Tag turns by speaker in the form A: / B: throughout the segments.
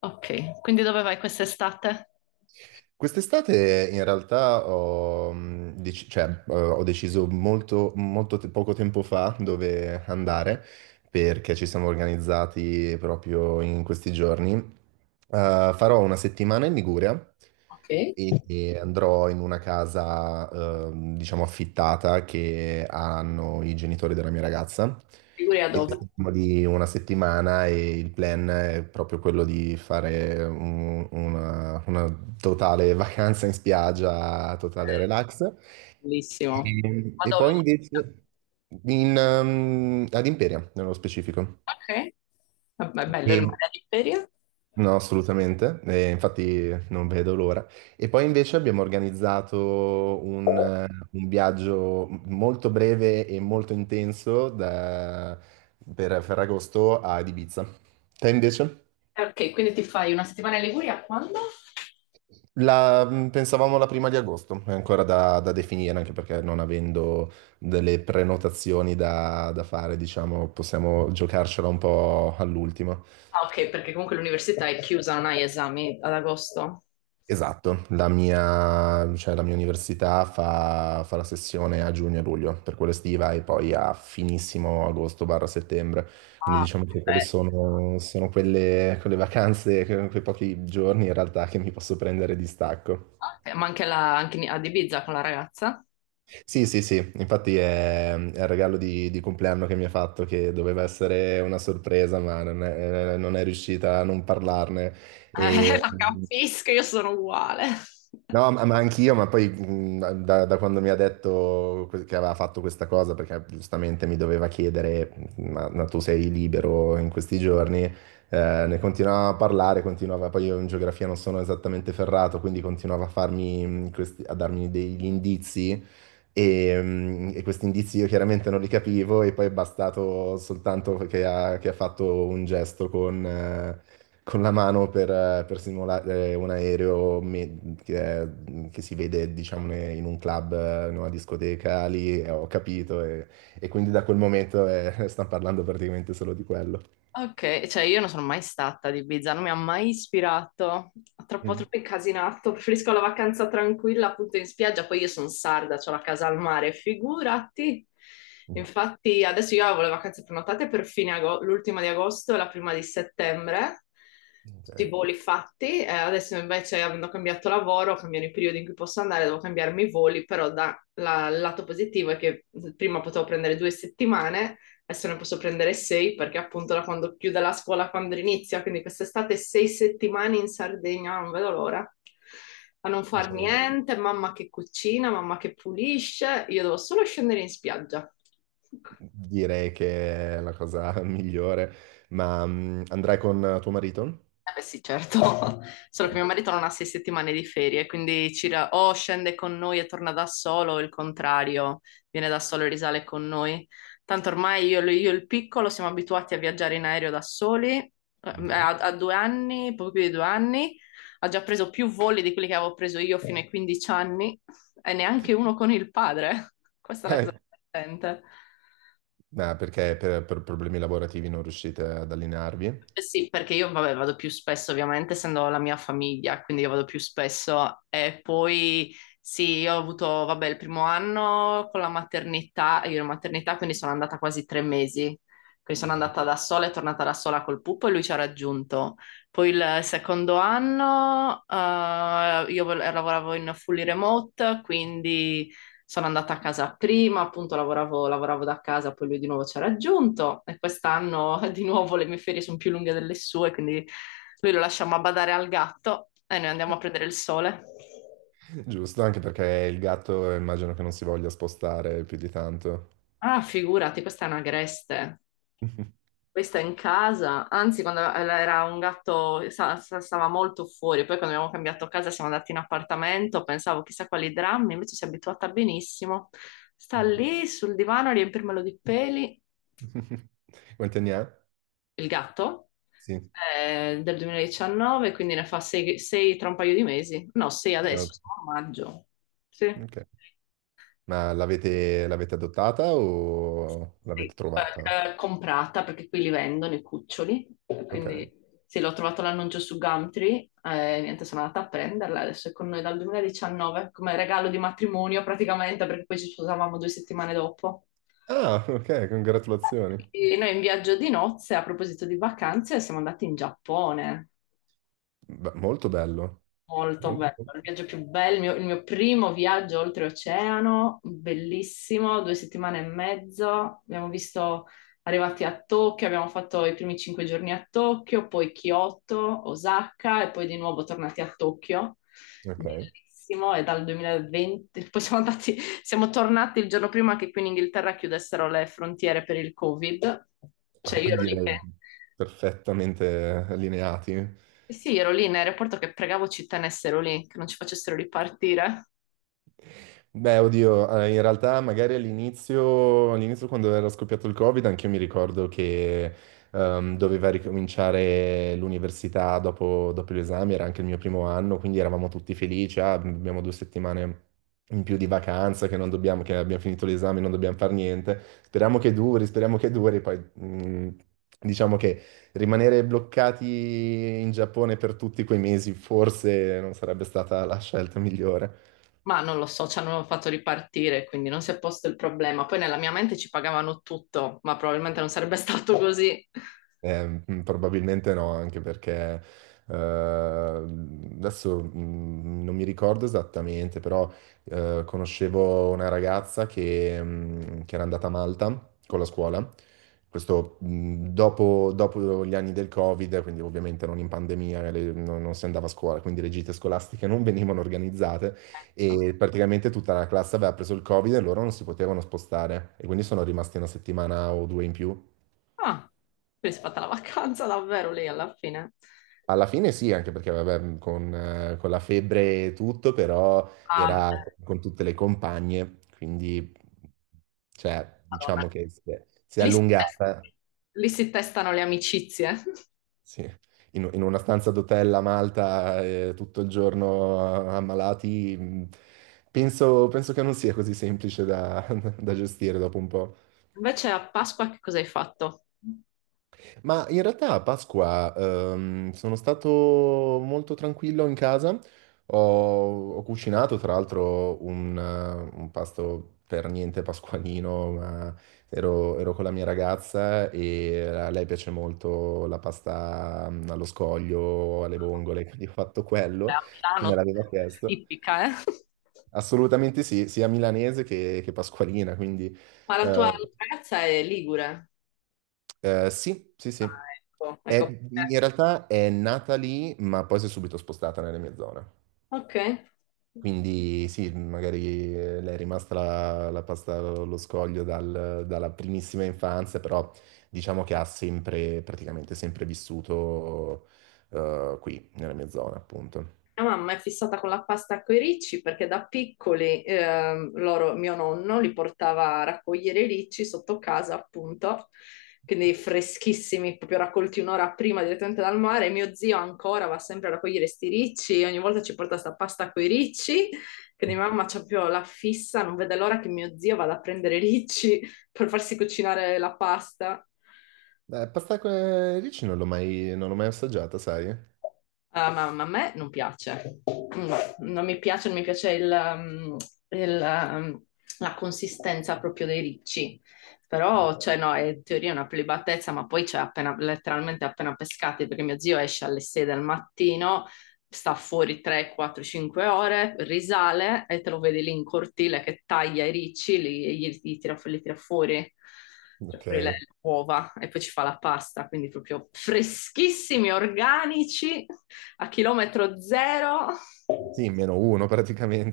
A: Ok, quindi dove vai quest'estate?
B: Quest'estate in realtà ho deciso poco tempo fa dove andare perché ci siamo organizzati proprio in questi giorni. Farò una settimana in Liguria
A: Ok,
B: e andrò in una casa, diciamo, affittata che hanno i genitori della mia ragazza.
A: Liguria
B: E
A: dove?
B: siamo lì una settimana e il plan è proprio quello di fare una totale vacanza in spiaggia, totale relax.
A: Bellissimo. Ma
B: E poi
A: dove?
B: invece ad Imperia, nello specifico.
A: Ok, vabbè, è bello il
B: E-
A: mare all'Imperia.
B: no, assolutamente, e infatti non vedo l'ora. E poi invece abbiamo organizzato un viaggio molto breve e molto intenso per Ferragosto ad Ibiza. Te invece?
A: Ok, quindi ti fai una settimana in Liguria quando?
B: Pensavamo la prima di agosto, è ancora da definire, anche perché non avendo delle prenotazioni da fare, diciamo, possiamo giocarcela un po' all'ultimo.
A: Ah, ok, perché comunque l'università è chiusa, non hai esami ad agosto.
B: Esatto, la mia università fa la sessione a giugno e luglio, per quella estiva, e poi a finissimo agosto barra settembre. Quindi
A: Ah,
B: diciamo che
A: perfetto.
B: quelle vacanze, quei pochi giorni in realtà che mi posso prendere di stacco.
A: Ok, ma anche, ad Ibiza con la ragazza?
B: Sì, sì, sì, infatti è il regalo di compleanno che mi ha fatto, che doveva essere una sorpresa, ma non è riuscita a non parlarne. E,
A: La capisco, io sono uguale.
B: no, ma anch'io, ma poi da quando mi ha detto che aveva fatto questa cosa, perché giustamente mi doveva chiedere, ma tu sei libero in questi giorni, ne continuava a parlare, continuava, poi io in geografia non sono esattamente ferrato, quindi continuava a farmi, a darmi degli indizi e questi indizi io chiaramente non li capivo e poi è bastato soltanto che ha fatto un gesto con la mano per simulare un aereo che si vede, diciamo, in un club, in una discoteca, lì ho capito e quindi da quel momento stanno parlando praticamente solo di quello.
A: Ok, cioè io non sono mai stata ad Ibiza, non mi ha mai ispirato, troppo
B: Mm.
A: troppo incasinato, preferisco la vacanza tranquilla appunto in spiaggia, poi io sono sarda, ho la casa al mare, figurati. Infatti adesso io avevo le vacanze prenotate per l'ultima di agosto e la prima di settembre, tutti i
B: Ok.
A: voli fatti, adesso invece avendo cambiato lavoro, cambiano i periodi in cui posso andare, devo cambiarmi i voli, però il lato positivo è che prima potevo prendere 2 settimane, adesso ne posso prendere sei perché appunto da quando chiude la scuola, quando inizia, quindi quest'estate 6 settimane in Sardegna, non vedo l'ora, a non far
B: Diciamo,
A: niente, mamma che cucina, mamma che pulisce, io devo solo scendere in spiaggia.
B: direi che è la cosa migliore, ma andrai con tuo marito?
A: Eh beh sì, certo, solo che mio
B: Ok.
A: marito non ha 6 settimane di ferie, quindi o scende con noi e torna da solo, o il contrario, viene da solo e risale con noi. Tanto ormai io e il piccolo siamo abituati a viaggiare in aereo da soli,
B: Ok.
A: ha, ha 2 anni, poco più di 2 anni, ha già preso più voli di quelli che avevo preso io fino ai 15 anni e neanche uno con il padre. Questa è la
B: Eh,
A: cosa divertente.
B: ma perché per problemi lavorativi non riuscite ad allinearvi?
A: Eh, sì, perché io vabbè, vado più spesso, ovviamente, essendo la mia famiglia, quindi io vado più spesso. E poi sì, io ho avuto, vabbè, il primo anno con la maternità, io ero in maternità, quindi sono andata quasi 3 mesi. Quindi sono
B: Ok.
A: andata da sola e tornata da sola col pupo e lui ci ha raggiunto. Poi il secondo anno lavoravo in fully remote, quindi sono andata a casa prima, appunto lavoravo da casa, poi lui di nuovo ci ha raggiunto e quest'anno di nuovo le mie ferie sono più lunghe delle sue, quindi lui lo lasciamo a badare al gatto e noi andiamo a prendere il sole.
B: Giusto, anche perché il gatto immagino che non si voglia spostare più di tanto.
A: Ah, figurati, questa è una greste. Questa è in casa, anzi quando era un gatto stava molto fuori, poi quando abbiamo cambiato casa siamo andati in appartamento, pensavo chissà quali drammi, invece si è abituata benissimo. Sta lì sul divano a riempirmelo di peli.
B: Quanti anni ha?
A: Il gatto,
B: Sì.
A: del 2019, quindi ne fa 6 tra un paio di mesi. No, 6
B: Eh,
A: adesso, siamo a maggio. Sì.
B: ok. L'avete adottata o l'avete
A: Sì,
B: trovata?
A: comprata perché qui li vendono i cuccioli,
B: Ok.
A: quindi sì, l'ho trovato l'annuncio su Gumtree, niente, sono andata a prenderla, adesso è con noi dal 2019, come regalo di matrimonio praticamente, perché poi ci sposavamo 2 settimane dopo.
B: Ah, ok, congratulazioni.
A: E noi in viaggio di nozze, a proposito di vacanze, siamo andati in Giappone.
B: Beh, molto bello.
A: Molto
B: Molto-
A: bello, il viaggio più bello, il mio primo viaggio oltreoceano, bellissimo, 2 settimane e mezzo, abbiamo visto, arrivati a Tokyo, abbiamo fatto i primi 5 giorni a Tokyo, poi Kyoto, Osaka e poi di nuovo tornati a Tokyo,
B: Ok.
A: bellissimo, e dal 2020, poi siamo andati, siamo tornati il giorno prima che qui in Inghilterra chiudessero le frontiere per il Covid, cioè io ero lì che.
B: Direi perfettamente allineati.
A: Eh, sì, ero lì in aeroporto che pregavo ci tenessero lì, che non ci facessero ripartire.
B: Beh, oddio, in realtà magari all'inizio quando era scoppiato il Covid, anche io mi ricordo che doveva ricominciare l'università dopo gli esami, era anche il mio primo anno, quindi eravamo tutti felici, ah, abbiamo due settimane in più di vacanza, che abbiamo finito l'esame, non dobbiamo fare niente, speriamo che duri, poi diciamo che rimanere bloccati in Giappone per tutti quei mesi forse non sarebbe stata la scelta migliore.
A: Ma non lo so, ci hanno fatto ripartire, quindi non si è posto il problema. Poi nella mia mente ci pagavano tutto, ma probabilmente non sarebbe stato così.
B: Probabilmente no, anche perché adesso non mi ricordo esattamente, però conoscevo una ragazza che era andata a Malta con la scuola, questo dopo gli anni del Covid, quindi ovviamente non in pandemia, non si andava a scuola, quindi le gite scolastiche non venivano organizzate e praticamente tutta la classe aveva preso il Covid e loro non si potevano spostare e quindi sono rimasti una settimana o due in più.
A: Ah, quindi si è fatta la vacanza davvero lì alla fine.
B: Alla fine sì, anche perché vabbè, mhmm, con la febbre e tutto, però
A: Ah, beh.
B: era con tutte le compagne, quindi cioè, diciamo
A: Madonna.
B: che si è
A: Lì si test-
B: allungata,
A: Lì si testano le amicizie.
B: sì. In una stanza d'hotel a Malta, tutto il giorno ammalati, penso che non sia così semplice da, da gestire dopo un po'.
A: Invece a Pasqua che cosa hai fatto? Beh.
B: Ma in realtà a Pasqua sono stato molto tranquillo in casa, ho cucinato tra l'altro un pasto per niente pasqualino, ma ero con la mia ragazza e a lei piace molto la pasta allo scoglio, alle vongole, quindi ho fatto
A: A
B: quello che me
A: Milano,
B: l'aveva chiesto.
A: tipica, eh?
B: Assolutamente sì, sia milanese che pasqualina, quindi
A: Ma la tua
B: eh,
A: ragazza è ligure.
B: sì, sì,
A: Ah,
B: sì.
A: ecco, ecco.
B: In realtà è nata lì, ma poi si è subito spostata nelle mie zone.
A: Ok.
B: Quindi sì, magari le è rimasta la pasta allo scoglio dalla primissima infanzia, però diciamo che ha sempre, praticamente sempre vissuto qui, nella mia zona, appunto.
A: Mia mamma è fissata con la pasta coi ricci perché da piccoli loro, mio nonno li portava a raccogliere i ricci sotto casa, appunto, quindi freschissimi, proprio raccolti un'ora prima direttamente dal mare. Mio zio ancora va sempre a raccogliere sti ricci, ogni volta ci porta sta pasta coi ricci, quindi mamma c'ha proprio la fissa, non vede l'ora che mio zio vada a prendere i ricci per farsi cucinare la pasta.
B: Pasta con ricci non l'ho mai assaggiata, sai?
A: Ah, ma a me non piace. No, non mi piace il, um, la consistenza proprio dei ricci. Però, cioè, no, è in teoria una prelibatezza, ma poi c'è cioè, appena, letteralmente appena pescati, perché mio zio esce alle 6 del mattino, sta fuori 3, 4, 5 ore, risale e te lo vedi lì in cortile che taglia i ricci, li, e gli tira, li tira fuori cioè
B: Ok.
A: fuori le uova e poi ci fa la pasta, quindi proprio freschissimi, organici a chilometro zero.
B: Sì, meno uno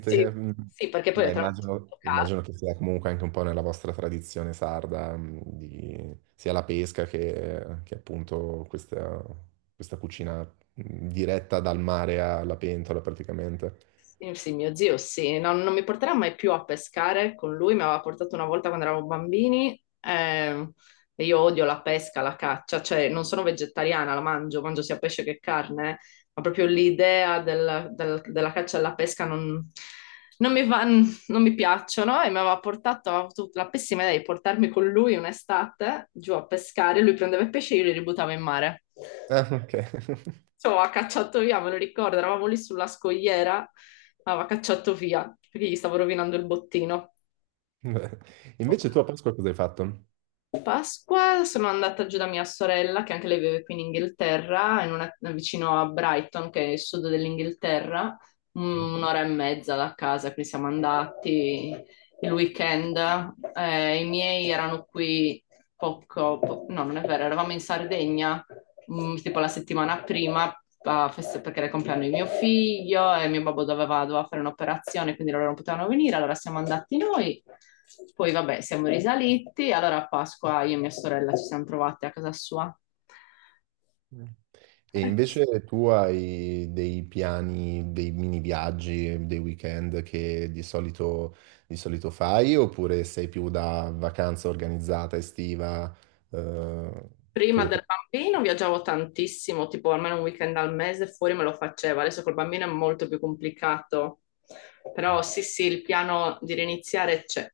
A: Sì,
B: Mm.
A: sì, perché poi le
B: Dai,
A: trame
B: immagino,
A: sotto casa.
B: immagino che sia comunque anche un po' nella vostra tradizione sarda, mm, sia la pesca che appunto questa, questa cucina mm, diretta dal mare alla pentola praticamente.
A: Sì, sì, mio zio, sì. No, non mi porterà mai più a pescare con lui, mi aveva portato una volta quando eravamo bambini e io odio la pesca, la caccia, cioè non sono vegetariana, mangio sia pesce che carne, eh. Ma proprio l'idea della caccia e della pesca non mi piacciono e aveva avuto la pessima idea di portarmi con lui un'estate giù a pescare, lui prendeva i pesci e io li ributtavo in mare,
B: Ah, ok.
A: ci aveva cacciato via, me lo ricordo, eravamo lì sulla scogliera, aveva cacciato via perché gli stavo rovinando il bottino.
B: Beh, invece tu a Pasqua cosa hai fatto?
A: Pasqua sono andata giù da mia sorella, che anche lei vive qui in Inghilterra, vicino a Brighton, che è il sud dell'Inghilterra, un'ora e mezza da casa, quindi siamo andati il weekend. I miei erano qui poco, no, non è vero, eravamo in Sardegna tipo la settimana prima, perché era il compleanno di mio figlio e mio babbo doveva fare un'operazione, quindi loro non potevano venire, allora siamo andati noi. Poi vabbè, siamo risaliti, allora a Pasqua io e mia sorella ci siamo trovate a casa sua.
B: Eh? E invece tu hai dei piani, dei mini viaggi, dei weekend che di solito fai oppure sei più da vacanza organizzata estiva? Eh?
A: Prima del bambino viaggiavo tantissimo, tipo almeno un weekend al mese fuori me lo facevo, adesso col bambino è molto più complicato. Però sì, sì, il piano di riniziare c'è.